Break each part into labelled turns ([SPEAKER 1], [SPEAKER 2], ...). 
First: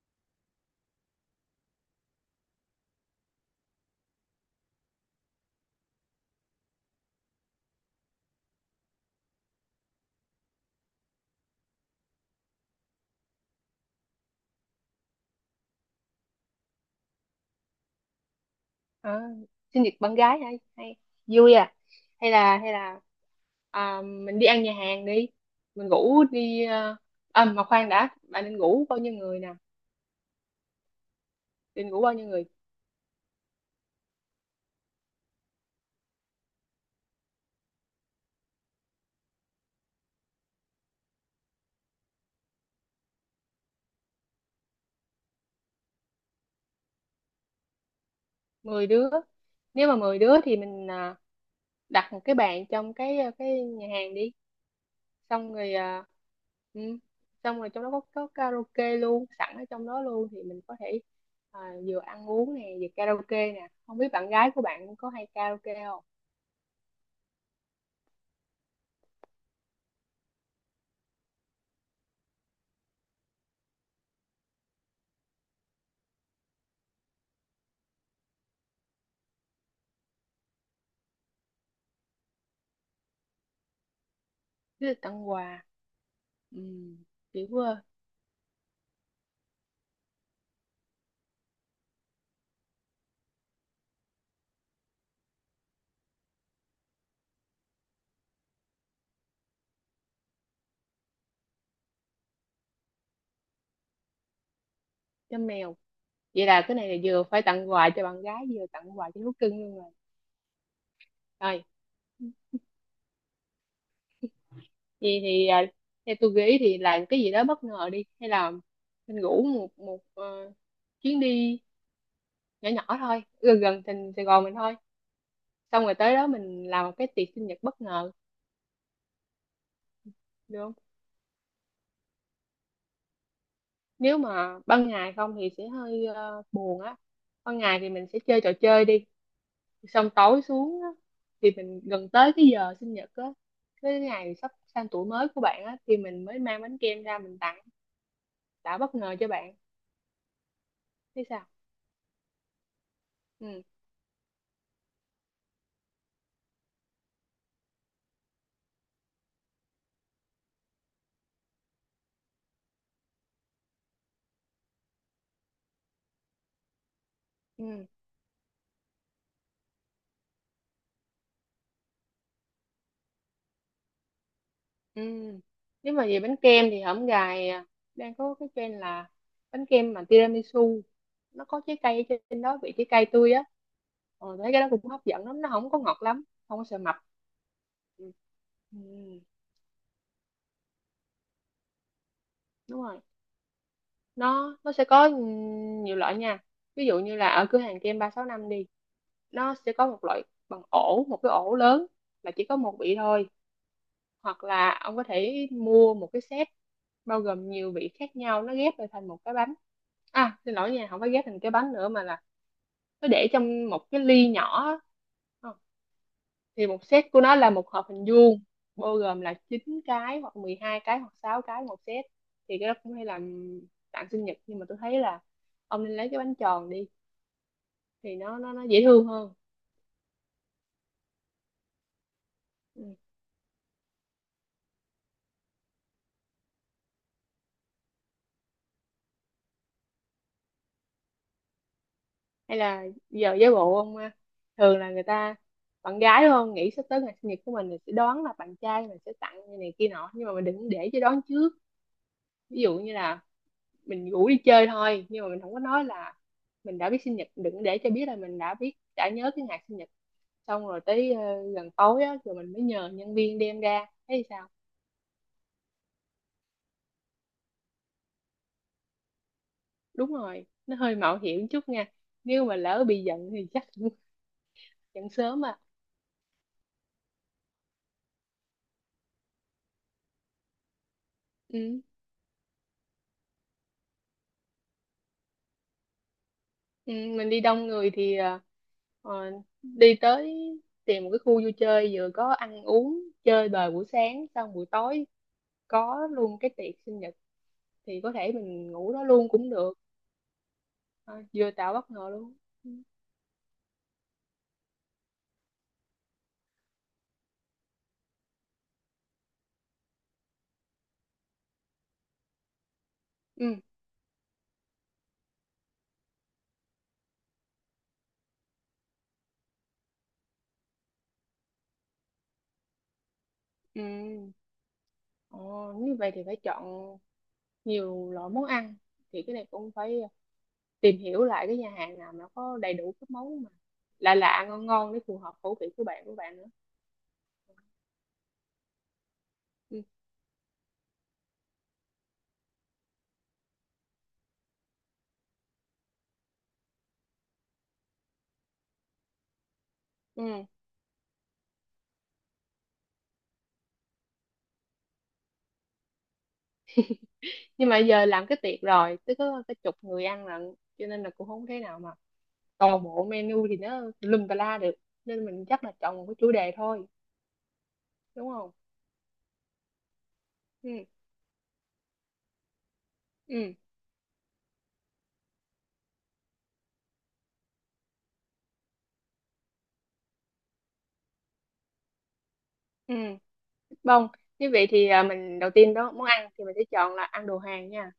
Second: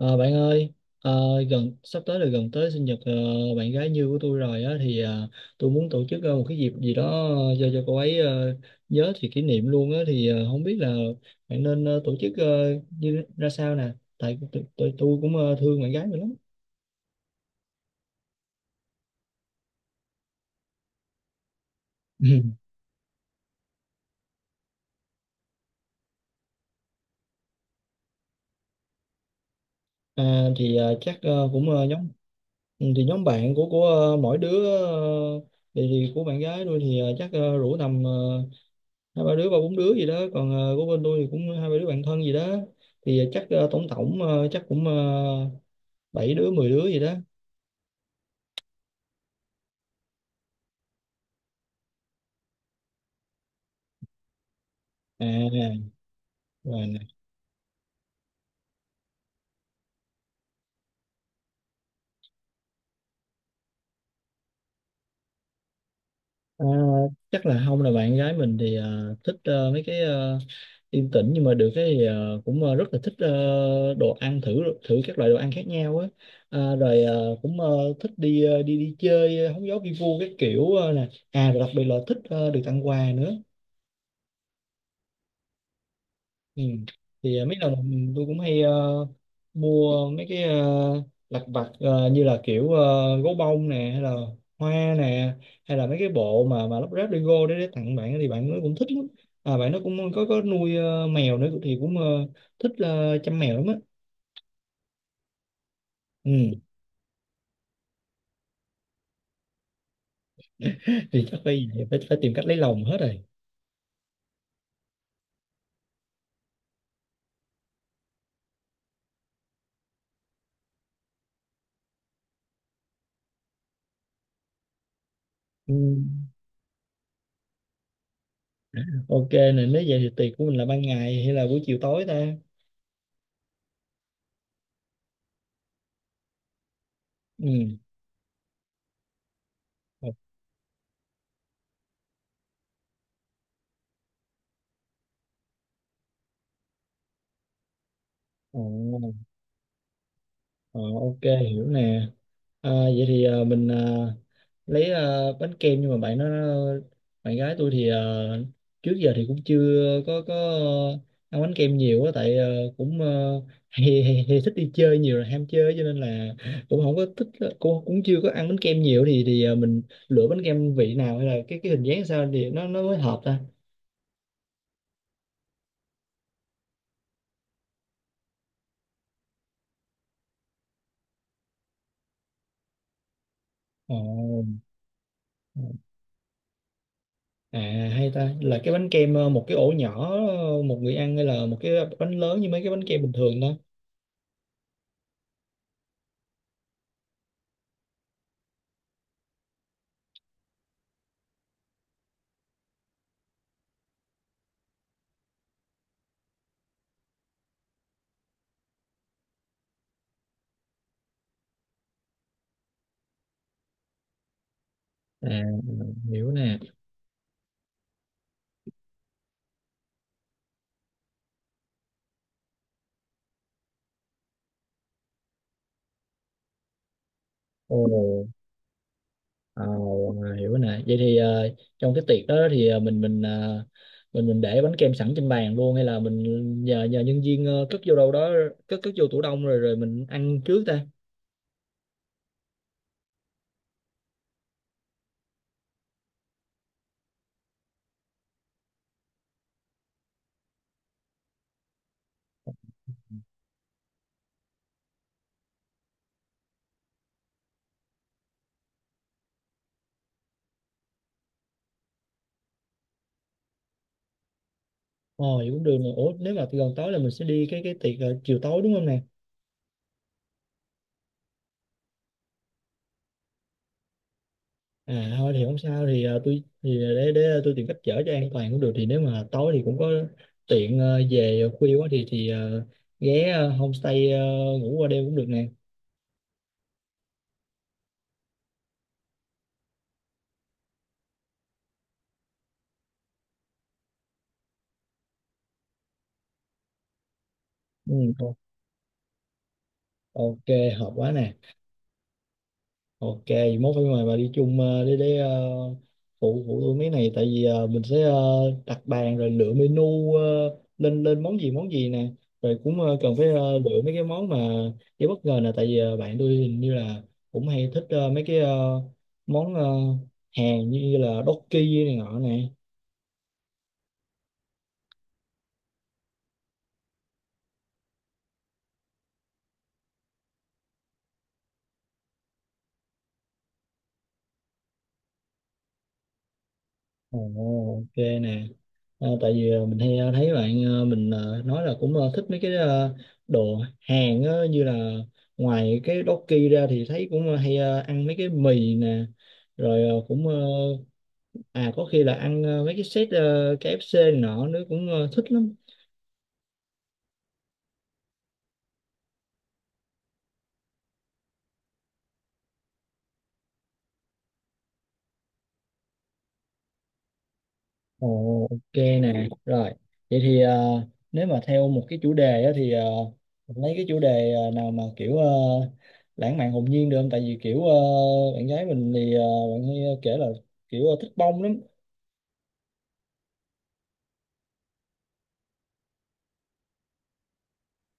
[SPEAKER 1] Ờ, bạn ơi, ờ, gần sắp tới là gần tới sinh nhật bạn gái như của tôi rồi á thì tôi muốn tổ chức một cái dịp gì đó cho cô ấy nhớ thì kỷ niệm luôn á thì không biết là bạn nên tổ chức như ra sao nè, tại tôi cũng thương bạn gái mình lắm.
[SPEAKER 2] À, sinh nhật bạn gái hay hay vui à? hay là hay là à, mình đi ăn nhà hàng đi. Mình ngủ đi à, à mà khoan đã, bạn nên ngủ bao nhiêu người nè?
[SPEAKER 1] À, thì chắc cũng
[SPEAKER 2] Định
[SPEAKER 1] nhóm
[SPEAKER 2] ngủ bao nhiêu người?
[SPEAKER 1] ừ, thì nhóm bạn của mỗi đứa thì của bạn gái tôi thì chắc rủ tầm hai ba đứa ba bốn đứa gì đó còn của bên tôi thì cũng hai ba đứa bạn thân gì đó thì chắc tổng tổng chắc cũng bảy đứa mười đứa gì đó.
[SPEAKER 2] 10 đứa. Nếu mà 10 đứa thì mình à, đặt một cái bàn trong cái nhà hàng đi. Xong rồi
[SPEAKER 1] À,
[SPEAKER 2] à,
[SPEAKER 1] rồi
[SPEAKER 2] ừ,
[SPEAKER 1] nè.
[SPEAKER 2] xong rồi trong đó có karaoke luôn sẵn ở trong đó luôn, thì mình có thể à, vừa ăn uống nè vừa karaoke nè. Không biết bạn gái của bạn có hay karaoke không?
[SPEAKER 1] À, chắc là không, là bạn gái mình thì thích mấy cái yên tĩnh, nhưng mà được cái thì cũng rất là thích đồ ăn thử thử các loại đồ ăn khác nhau á. À, rồi cũng thích đi đi đi chơi hóng gió vi vu các kiểu nè. À rồi đặc biệt là thích được tặng quà nữa.
[SPEAKER 2] Thế là tặng quà. Ừ,
[SPEAKER 1] Ừ. Thì
[SPEAKER 2] kiểu
[SPEAKER 1] mấy lần
[SPEAKER 2] vừa
[SPEAKER 1] tôi cũng hay mua mấy cái lặt vặt như là kiểu gấu bông nè, hay là hoa nè, hay là mấy cái bộ mà lắp ráp Lego để tặng bạn thì bạn nó cũng thích lắm. À, bạn nó cũng có nuôi mèo nữa thì cũng thích chăm mèo lắm á.
[SPEAKER 2] cho mèo. Vậy
[SPEAKER 1] Ừ.
[SPEAKER 2] là cái này là vừa phải tặng quà cho bạn gái vừa tặng quà cho thú cưng luôn rồi.
[SPEAKER 1] Thì chắc
[SPEAKER 2] Rồi
[SPEAKER 1] bây giờ phải, phải tìm cách lấy lòng hết rồi.
[SPEAKER 2] vậy thì à, theo tôi nghĩ thì làm cái gì đó bất ngờ đi, hay là mình ngủ một một chuyến đi nhỏ nhỏ thôi, gần gần thành Sài Gòn mình thôi.
[SPEAKER 1] Ừ.
[SPEAKER 2] Xong rồi tới đó mình làm một cái tiệc sinh nhật bất ngờ,
[SPEAKER 1] Ok nè, nếu vậy thì tiệc của mình là
[SPEAKER 2] được không?
[SPEAKER 1] ban ngày hay là buổi chiều tối ta?
[SPEAKER 2] Nếu mà ban ngày không thì sẽ hơi buồn á. Ban
[SPEAKER 1] Ừ.
[SPEAKER 2] ngày thì mình sẽ chơi trò chơi đi,
[SPEAKER 1] Ờ,
[SPEAKER 2] xong tối xuống á, thì mình gần tới cái giờ sinh nhật á, cái ngày sắp sang tuổi mới của bạn á, thì mình mới mang bánh kem ra mình tặng,
[SPEAKER 1] ờ,
[SPEAKER 2] đã bất ngờ cho bạn.
[SPEAKER 1] ờ, ok,
[SPEAKER 2] Thế sao?
[SPEAKER 1] hiểu nè. À, vậy thì
[SPEAKER 2] Ừ.
[SPEAKER 1] lấy bánh kem, nhưng mà bạn gái tôi thì trước giờ thì cũng chưa có ăn bánh kem nhiều á, tại cũng hay thích đi chơi nhiều, là ham chơi cho nên là cũng không có thích, cũng
[SPEAKER 2] Ừ.
[SPEAKER 1] cũng chưa có ăn bánh kem nhiều thì mình lựa bánh kem vị nào hay là cái hình dáng sao thì nó mới hợp ta.
[SPEAKER 2] Ừ. Nếu mà về bánh kem thì hổm gài à, đang có cái trend là bánh kem mà tiramisu, nó có trái cây ở trên đó, vị trái cây tươi á. Ờ,
[SPEAKER 1] Ồ.
[SPEAKER 2] thấy cái đó cũng hấp dẫn lắm, nó không có ngọt lắm, không có sợ mập.
[SPEAKER 1] À,
[SPEAKER 2] Ừ.
[SPEAKER 1] hay ta là cái bánh kem
[SPEAKER 2] Ừ,
[SPEAKER 1] một cái ổ nhỏ một người ăn, hay là một cái bánh lớn như mấy cái
[SPEAKER 2] đúng
[SPEAKER 1] bánh
[SPEAKER 2] rồi.
[SPEAKER 1] kem bình thường đó.
[SPEAKER 2] Nó sẽ có nhiều loại nha. Ví dụ như là ở cửa hàng kem 365 đi, nó sẽ có một loại bằng ổ, một cái ổ lớn là chỉ có một vị thôi. Hoặc là ông có thể mua một cái set bao gồm nhiều vị khác nhau, nó ghép lại thành một cái bánh. À, xin lỗi nha, không phải ghép thành cái bánh nữa, mà là nó để trong một cái ly nhỏ á.
[SPEAKER 1] À,
[SPEAKER 2] Ờ,
[SPEAKER 1] hiểu nè.
[SPEAKER 2] thì một set của nó là một hộp hình vuông, bao gồm là 9 cái hoặc 12 cái hoặc 6 cái một set. Thì cái đó cũng hay làm tặng sinh nhật, nhưng mà tôi thấy là ông nên lấy cái bánh tròn đi, thì
[SPEAKER 1] Ồ,
[SPEAKER 2] nó dễ thương hơn.
[SPEAKER 1] à, hiểu nè. Vậy thì trong cái tiệc đó thì
[SPEAKER 2] Ừ.
[SPEAKER 1] mình mình để bánh kem sẵn trên bàn luôn hay là mình nhờ nhờ nhân viên cất vô đâu đó, cất cất vô tủ đông rồi rồi mình ăn trước ta.
[SPEAKER 2] Hay là giờ giả bộ ông à, thường là người ta, bạn gái đúng không, nghĩ sắp tới ngày sinh nhật của mình thì sẽ đoán là bạn trai mình sẽ tặng như này kia nọ, nhưng mà mình đừng để cho đoán trước. Ví dụ như là mình rủ đi chơi thôi, nhưng mà mình không có nói là mình đã biết sinh nhật, đừng để cho biết là mình đã biết, đã nhớ cái ngày sinh nhật. Xong rồi tới gần tối á, rồi mình mới nhờ nhân viên đem ra, thấy sao?
[SPEAKER 1] Ồ, vậy cũng được nè. Ủa, nếu mà gần tối là mình sẽ đi cái tiệc chiều tối đúng không nè?
[SPEAKER 2] Đúng rồi, nó hơi mạo hiểm chút nha. Nếu mà lỡ bị giận thì chắc cũng giận
[SPEAKER 1] À thôi thì
[SPEAKER 2] sớm
[SPEAKER 1] không
[SPEAKER 2] à.
[SPEAKER 1] sao, thì tôi thì để tôi tìm cách chở cho an toàn cũng được, thì nếu mà tối thì cũng có tiện về khuya
[SPEAKER 2] Ừ.
[SPEAKER 1] quá thì ghé homestay ngủ qua đêm cũng được nè.
[SPEAKER 2] Ừ, mình đi đông người thì ờ, đi tới, tìm một cái khu vui chơi vừa có ăn uống chơi bời buổi sáng, xong buổi tối có luôn cái tiệc sinh nhật,
[SPEAKER 1] Ừ,
[SPEAKER 2] thì có thể
[SPEAKER 1] o-
[SPEAKER 2] mình ngủ đó luôn cũng được.
[SPEAKER 1] ok, hợp quá
[SPEAKER 2] Ờ,
[SPEAKER 1] nè.
[SPEAKER 2] vừa tạo bất ngờ luôn.
[SPEAKER 1] Ok, vậy mốt phải mời bà đi chung để phụ phụ tôi mấy này, tại vì mình sẽ đặt bàn rồi lựa menu lên lên món gì nè. Rồi cũng cần phải
[SPEAKER 2] Ừ.
[SPEAKER 1] lựa mấy cái món mà cái bất ngờ nè, tại vì bạn tôi hình như là cũng hay thích mấy cái món Hàn như là Dokki này nọ nè.
[SPEAKER 2] Ừ. Ồ, nếu vậy thì phải chọn nhiều loại món ăn, thì cái này cũng phải tìm hiểu lại cái nhà hàng nào mà có đầy đủ các món mà lạ lạ ngon ngon để phù hợp khẩu vị của bạn nữa.
[SPEAKER 1] Ồ, ok nè. Ờ, tại vì mình
[SPEAKER 2] Ừ.
[SPEAKER 1] hay thấy bạn mình nói là cũng thích mấy cái đồ Hàn á, như là ngoài cái Doki ra thì thấy cũng hay ăn mấy cái mì nè, rồi cũng
[SPEAKER 2] Ừ.
[SPEAKER 1] à có khi là ăn mấy cái set KFC này nọ nữa cũng thích lắm.
[SPEAKER 2] Nhưng mà giờ làm cái tiệc rồi tới có cái chục người ăn lận, cho nên là cũng không thể nào mà toàn bộ menu thì nó lùm tà la được. Nên mình chắc là chọn một cái chủ đề thôi, đúng
[SPEAKER 1] Ồ,
[SPEAKER 2] không?
[SPEAKER 1] ok nè, rồi. Vậy thì
[SPEAKER 2] Ừ.
[SPEAKER 1] nếu mà theo một cái chủ đề á, thì
[SPEAKER 2] Ừ.
[SPEAKER 1] mình lấy cái chủ đề nào mà kiểu lãng mạn hồn nhiên được không? Tại vì kiểu bạn gái mình thì bạn hay kể là kiểu thích bông lắm.
[SPEAKER 2] Ừ. Bông, như vậy thì à, mình đầu tiên đó món ăn thì mình sẽ chọn là ăn đồ Hàn nha.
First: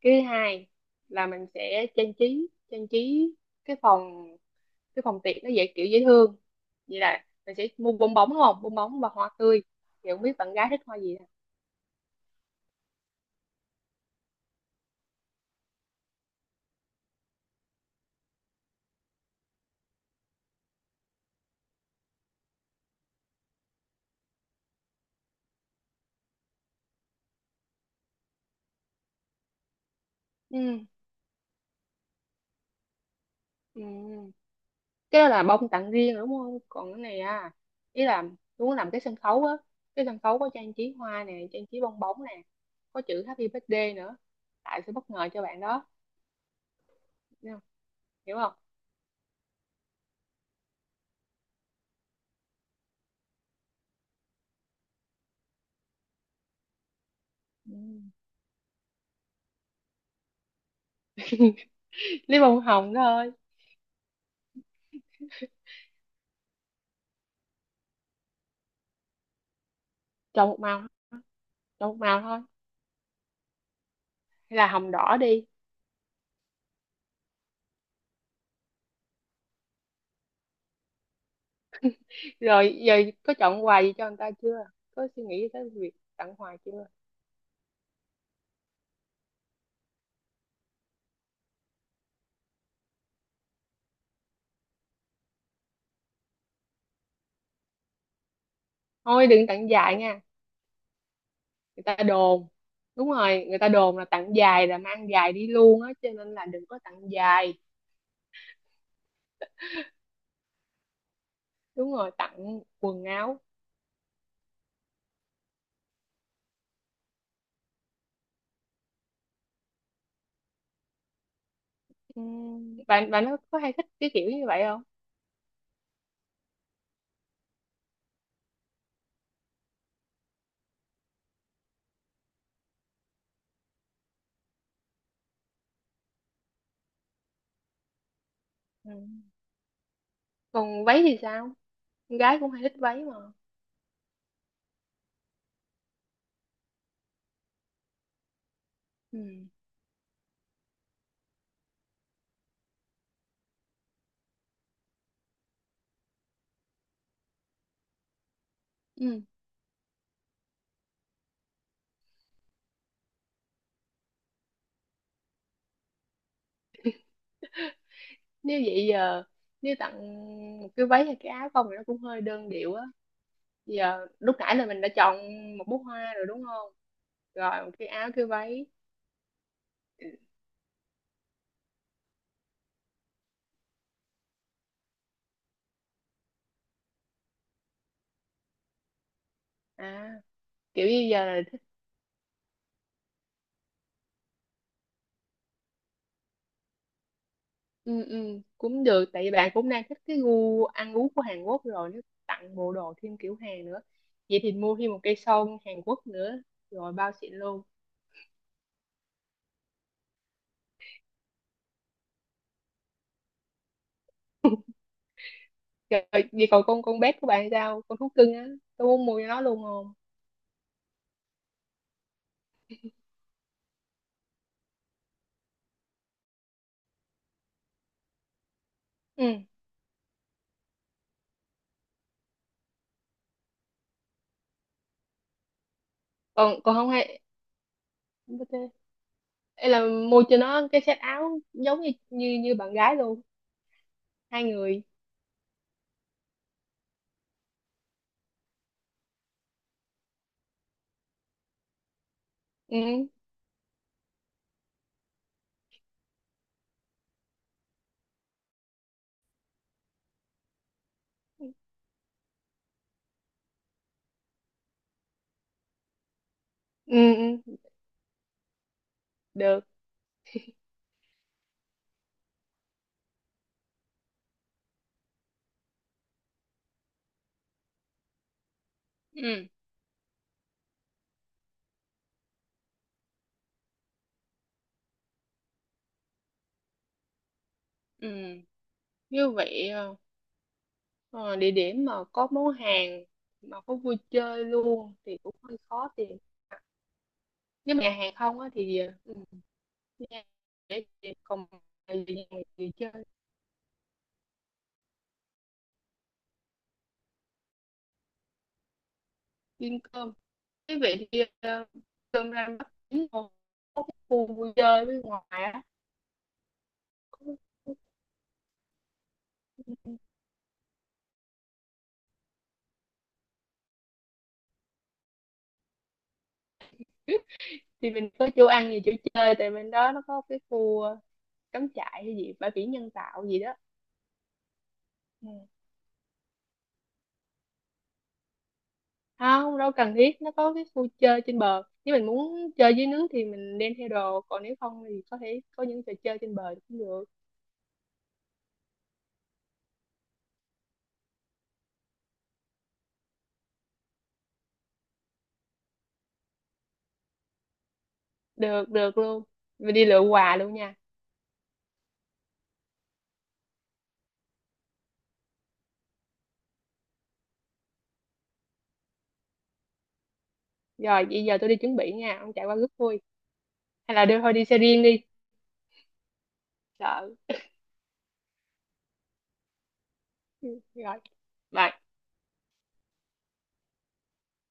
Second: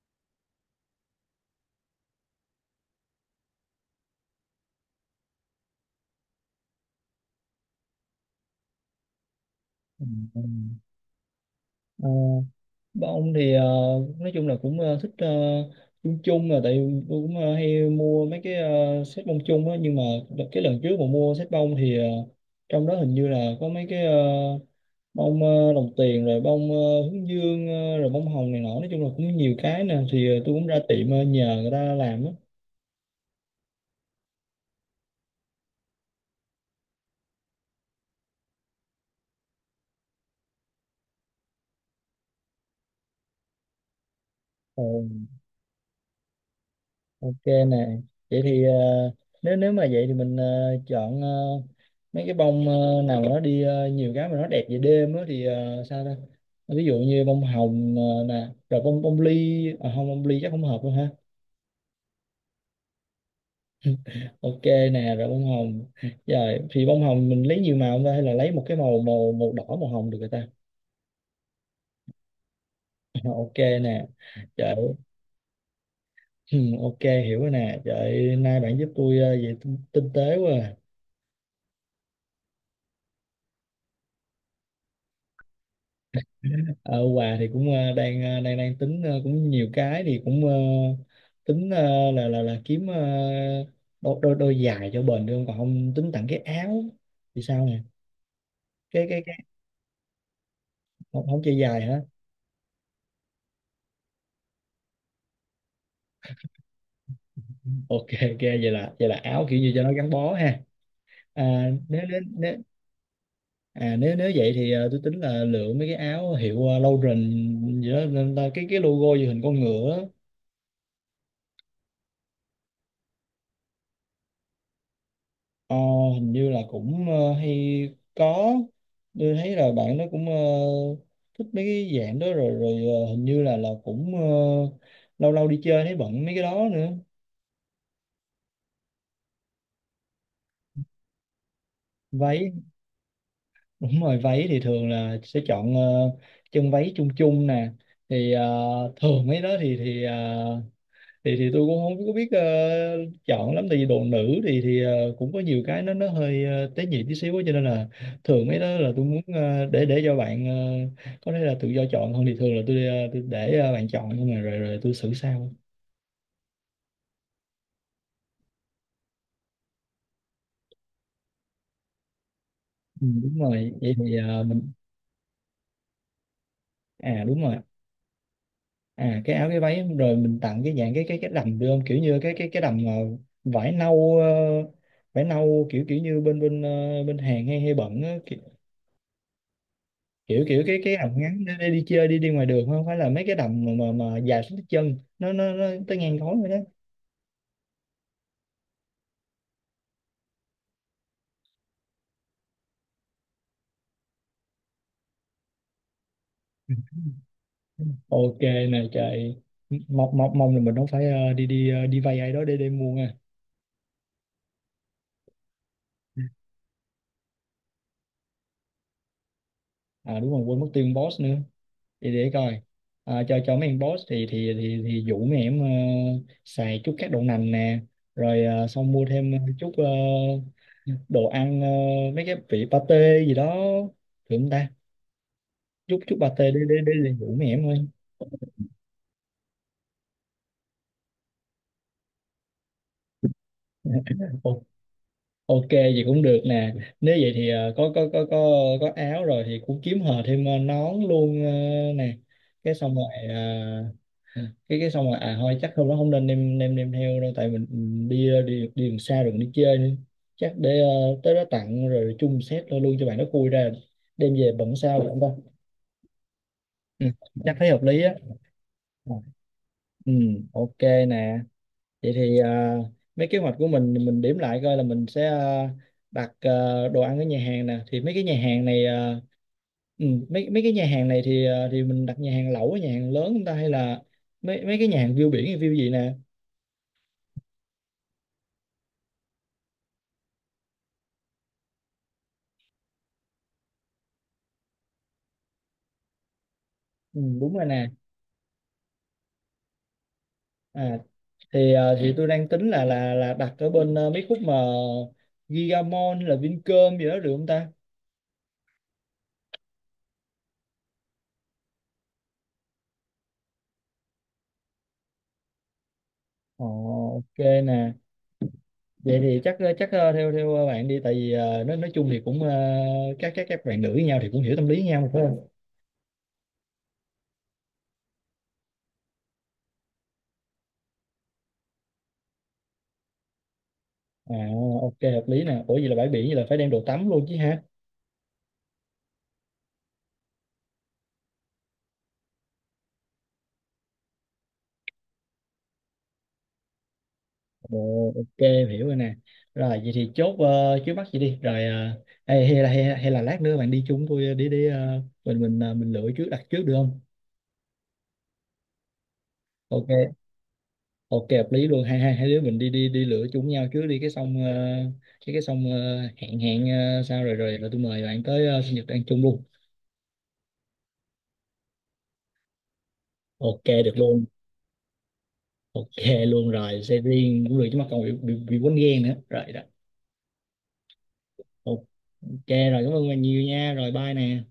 [SPEAKER 2] Cái thứ hai là mình sẽ trang trí cái phòng, cái phòng tiệc nó dễ, kiểu dễ thương. Vậy là mình sẽ mua bong bóng đúng không? Bong bóng và hoa tươi.
[SPEAKER 1] Ừ,
[SPEAKER 2] Thì không biết
[SPEAKER 1] ừ.
[SPEAKER 2] bạn gái thích hoa gì hả?
[SPEAKER 1] Ờ, bông thì nói chung là cũng thích chung chung, là tại vì tôi cũng hay mua mấy cái set bông chung á, nhưng mà cái lần trước mà mua set bông thì trong đó hình như là có mấy cái bông đồng tiền, rồi bông hướng dương rồi bông hồng này nọ, nói chung là cũng nhiều cái nè thì tôi cũng ra
[SPEAKER 2] Ừ.
[SPEAKER 1] tiệm nhờ người ta làm á.
[SPEAKER 2] Ừ. Cái đó là bông tặng riêng rồi đúng không? Còn cái này à, ý là muốn làm cái sân khấu á, cái sân khấu có trang trí hoa nè, trang trí bong bóng nè, có chữ Happy Birthday nữa. Tại sẽ bất ngờ
[SPEAKER 1] Ừ,
[SPEAKER 2] cho bạn đó,
[SPEAKER 1] ok
[SPEAKER 2] hiểu không?
[SPEAKER 1] nè.
[SPEAKER 2] Hiểu
[SPEAKER 1] Vậy
[SPEAKER 2] không?
[SPEAKER 1] thì nếu nếu mà vậy thì mình chọn mấy cái bông nào mà nó đi nhiều cái mà nó đẹp về đêm á thì sao ta, ví dụ như bông
[SPEAKER 2] Ừ.
[SPEAKER 1] hồng nè, rồi bông bông ly, à, không, bông ly chắc không hợp đâu ha.
[SPEAKER 2] Lấy bông hồng thôi.
[SPEAKER 1] Ok nè, rồi bông hồng, rồi thì bông hồng mình lấy nhiều màu không ta, hay là lấy một cái màu, màu đỏ màu hồng được rồi ta.
[SPEAKER 2] Chọn một màu, chọn một màu thôi.
[SPEAKER 1] Ok nè,
[SPEAKER 2] Hay là
[SPEAKER 1] trời.
[SPEAKER 2] hồng đỏ đi.
[SPEAKER 1] Ừ, ok, hiểu rồi nè, trời, nay bạn giúp tôi về tinh tế quá à.
[SPEAKER 2] Rồi giờ có chọn quà gì cho người ta chưa? Có suy nghĩ tới việc tặng quà chưa?
[SPEAKER 1] Ờ, quà thì cũng đang đang đang tính cũng nhiều cái thì cũng tính là kiếm đôi đôi đôi giày cho bền được không? Còn không tính tặng cái áo thì sao nè.
[SPEAKER 2] Thôi
[SPEAKER 1] Cái
[SPEAKER 2] đừng tặng dài nha.
[SPEAKER 1] không, không chơi dài
[SPEAKER 2] Người ta
[SPEAKER 1] hả.
[SPEAKER 2] đồn, đúng rồi, người ta đồn là tặng dài là mang dài đi luôn á, cho nên là đừng có tặng dài.
[SPEAKER 1] Ok, ok, vậy là áo kiểu như cho nó gắn bó ha. À,
[SPEAKER 2] Đúng
[SPEAKER 1] nếu
[SPEAKER 2] rồi,
[SPEAKER 1] nếu nếu
[SPEAKER 2] tặng quần áo.
[SPEAKER 1] À nếu nếu vậy thì tôi tính là lựa mấy cái áo hiệu Lauren gì đó, nên là cái logo gì hình con ngựa á.
[SPEAKER 2] Bạn bạn có hay thích cái kiểu như vậy không?
[SPEAKER 1] Ờ, hình như là cũng hay có, tôi thấy là bạn nó cũng thích mấy cái dạng đó, rồi rồi ờ, hình như là cũng lâu lâu đi chơi thấy bận mấy cái đó nữa.
[SPEAKER 2] Ừm. Còn váy thì sao? Con gái cũng
[SPEAKER 1] Váy,
[SPEAKER 2] hay thích váy mà.
[SPEAKER 1] đúng rồi, váy thì thường là sẽ chọn chân váy chung chung nè, thì thường mấy
[SPEAKER 2] Ừm.
[SPEAKER 1] đó thì tôi cũng không có biết chọn lắm, tại vì đồ nữ thì cũng có nhiều cái nó hơi tế nhị tí xíu á, cho nên là thường mấy đó là tôi muốn để cho bạn có thể là tự do chọn hơn, thì thường là tôi, tôi để bạn chọn nhưng mà rồi rồi tôi xử sau.
[SPEAKER 2] Nếu vậy giờ, nếu tặng một cái váy hay cái áo không thì nó cũng hơi đơn điệu á.
[SPEAKER 1] Ừ, đúng rồi, vậy
[SPEAKER 2] Giờ
[SPEAKER 1] thì
[SPEAKER 2] lúc nãy là
[SPEAKER 1] mình
[SPEAKER 2] mình đã chọn một bó hoa rồi đúng không?
[SPEAKER 1] à đúng rồi
[SPEAKER 2] Rồi một cái áo, cái váy.
[SPEAKER 1] à cái áo cái váy rồi mình tặng cái dạng cái đầm được không, kiểu như cái đầm vải nâu, vải nâu kiểu kiểu như bên bên bên Hàn hay hay bận á,
[SPEAKER 2] À
[SPEAKER 1] kiểu kiểu cái
[SPEAKER 2] kiểu
[SPEAKER 1] cái
[SPEAKER 2] như
[SPEAKER 1] đầm
[SPEAKER 2] giờ là
[SPEAKER 1] ngắn
[SPEAKER 2] thích.
[SPEAKER 1] để đi chơi đi đi ngoài đường, không phải là mấy cái đầm mà mà dài xuống tới chân, nó nó tới ngang gối rồi đó.
[SPEAKER 2] Ừ, ừ, cũng được, tại vì bạn cũng đang thích cái gu ăn uống của Hàn Quốc rồi, nếu tặng bộ đồ thêm kiểu Hàn nữa, vậy thì mua thêm một cây son Hàn Quốc nữa, rồi bao xịn luôn.
[SPEAKER 1] Ok này trời, mong mong mong là mình không phải đi đi ờ, đi vay ai đó để mua nha.
[SPEAKER 2] Trời, vậy còn con bé của bạn sao, con thú cưng á, tôi muốn mua cho nó luôn không?
[SPEAKER 1] À đúng rồi, quên mất tiền boss nữa, để coi. À, cho mấy em boss thì thì dụ mấy em xài chút các đậu nành nè, rồi xong mua
[SPEAKER 2] Ừ.
[SPEAKER 1] thêm chút đồ ăn mấy cái vị pate gì đó thử không ta, chút chút pate để
[SPEAKER 2] còn
[SPEAKER 1] để
[SPEAKER 2] còn không
[SPEAKER 1] để, để
[SPEAKER 2] hay
[SPEAKER 1] dụ mấy em thôi.
[SPEAKER 2] BT. Ê, là mua cho nó cái set áo giống như như, như bạn gái luôn, hai
[SPEAKER 1] Ok.
[SPEAKER 2] người.
[SPEAKER 1] Ok vậy cũng được nè. Nếu vậy thì có có áo rồi thì cũng kiếm hờ thêm nón luôn nè. Cái xong rồi
[SPEAKER 2] Ừ.
[SPEAKER 1] ờ, cái xong rồi, à thôi chắc hôm đó không nên đem đem đem theo đâu, tại mình đi đi đi đường xa đường đi chơi nữa. Chắc để tới đó tặng rồi chung set luôn luôn cho bạn nó khui ra đem về bận sao được không ta? Ừ,
[SPEAKER 2] Ừ.
[SPEAKER 1] chắc
[SPEAKER 2] Ừ.
[SPEAKER 1] thấy hợp lý á.
[SPEAKER 2] Được.
[SPEAKER 1] Ừ, ok nè. Vậy thì mấy kế hoạch của mình điểm lại coi là mình sẽ đặt đồ ăn ở nhà hàng nè, thì mấy cái nhà hàng này
[SPEAKER 2] Ừ,
[SPEAKER 1] mấy mấy cái nhà hàng này thì thì mình đặt nhà hàng lẩu, nhà hàng lớn chúng ta hay là mấy mấy cái nhà hàng view biển hay view gì nè.
[SPEAKER 2] ừ. Như vậy ờ, địa điểm mà có món hàng mà có vui chơi luôn thì cũng hơi khó tìm.
[SPEAKER 1] Ừ, đúng rồi
[SPEAKER 2] Nếu mà
[SPEAKER 1] nè.
[SPEAKER 2] nhà hàng không á thì nhà- để
[SPEAKER 1] À,
[SPEAKER 2] để còn
[SPEAKER 1] thì thì
[SPEAKER 2] gì,
[SPEAKER 1] tôi đang tính
[SPEAKER 2] gì
[SPEAKER 1] là
[SPEAKER 2] chơi,
[SPEAKER 1] là đặt ở bên mấy khúc mà Gigamon là Vincom gì đó được không ta.
[SPEAKER 2] ăn cơm. Như vậy thì cơm ra bắt chín một khu vui chơi bên ngoài á.
[SPEAKER 1] Ồ, ok nè, vậy thì chắc chắc theo theo bạn đi, tại vì nói chung thì cũng các bạn nữ với nhau thì cũng hiểu tâm lý với nhau mà, phải không.
[SPEAKER 2] Thì mình có chỗ ăn gì, chỗ chơi, tại bên đó nó có cái khu cắm trại hay gì, bãi biển nhân tạo gì đó.
[SPEAKER 1] À ok hợp
[SPEAKER 2] Ừ.
[SPEAKER 1] lý nè, ủa vậy là bãi biển, vậy là phải đem đồ tắm luôn chứ ha.
[SPEAKER 2] Không đâu cần thiết, nó có cái khu chơi trên bờ, nếu mình muốn chơi dưới nước thì mình đem theo đồ, còn nếu không thì có thể có những trò chơi trên bờ cũng được.
[SPEAKER 1] Ồ, ok em hiểu rồi nè. Rồi vậy thì chốt trước mắt vậy đi, rồi hay là lát nữa bạn đi chung tôi đi đi ờ, mình mình lựa trước, đặt trước được không.
[SPEAKER 2] Được, được luôn, mình đi lựa
[SPEAKER 1] Ok,
[SPEAKER 2] quà luôn nha.
[SPEAKER 1] ok hợp lý luôn, hai hai hai đứa mình đi đi đi lựa chung nhau trước đi, cái xong cái xong hẹn hẹn sao rồi rồi là tôi mời bạn tới sinh nhật ăn chung luôn.
[SPEAKER 2] Rồi bây giờ tôi đi chuẩn bị nha, ông chạy qua rước vui,
[SPEAKER 1] Ok được
[SPEAKER 2] hay là đưa
[SPEAKER 1] luôn.
[SPEAKER 2] thôi đi xe riêng đi.
[SPEAKER 1] Ok luôn rồi, xe
[SPEAKER 2] Sợ.
[SPEAKER 1] riêng cũng được chứ, mà còn bị bị quýnh ghen nữa rồi đó.
[SPEAKER 2] Ừ, rồi bye.
[SPEAKER 1] Ok rồi, cảm ơn bạn nhiều nha, rồi bye nè.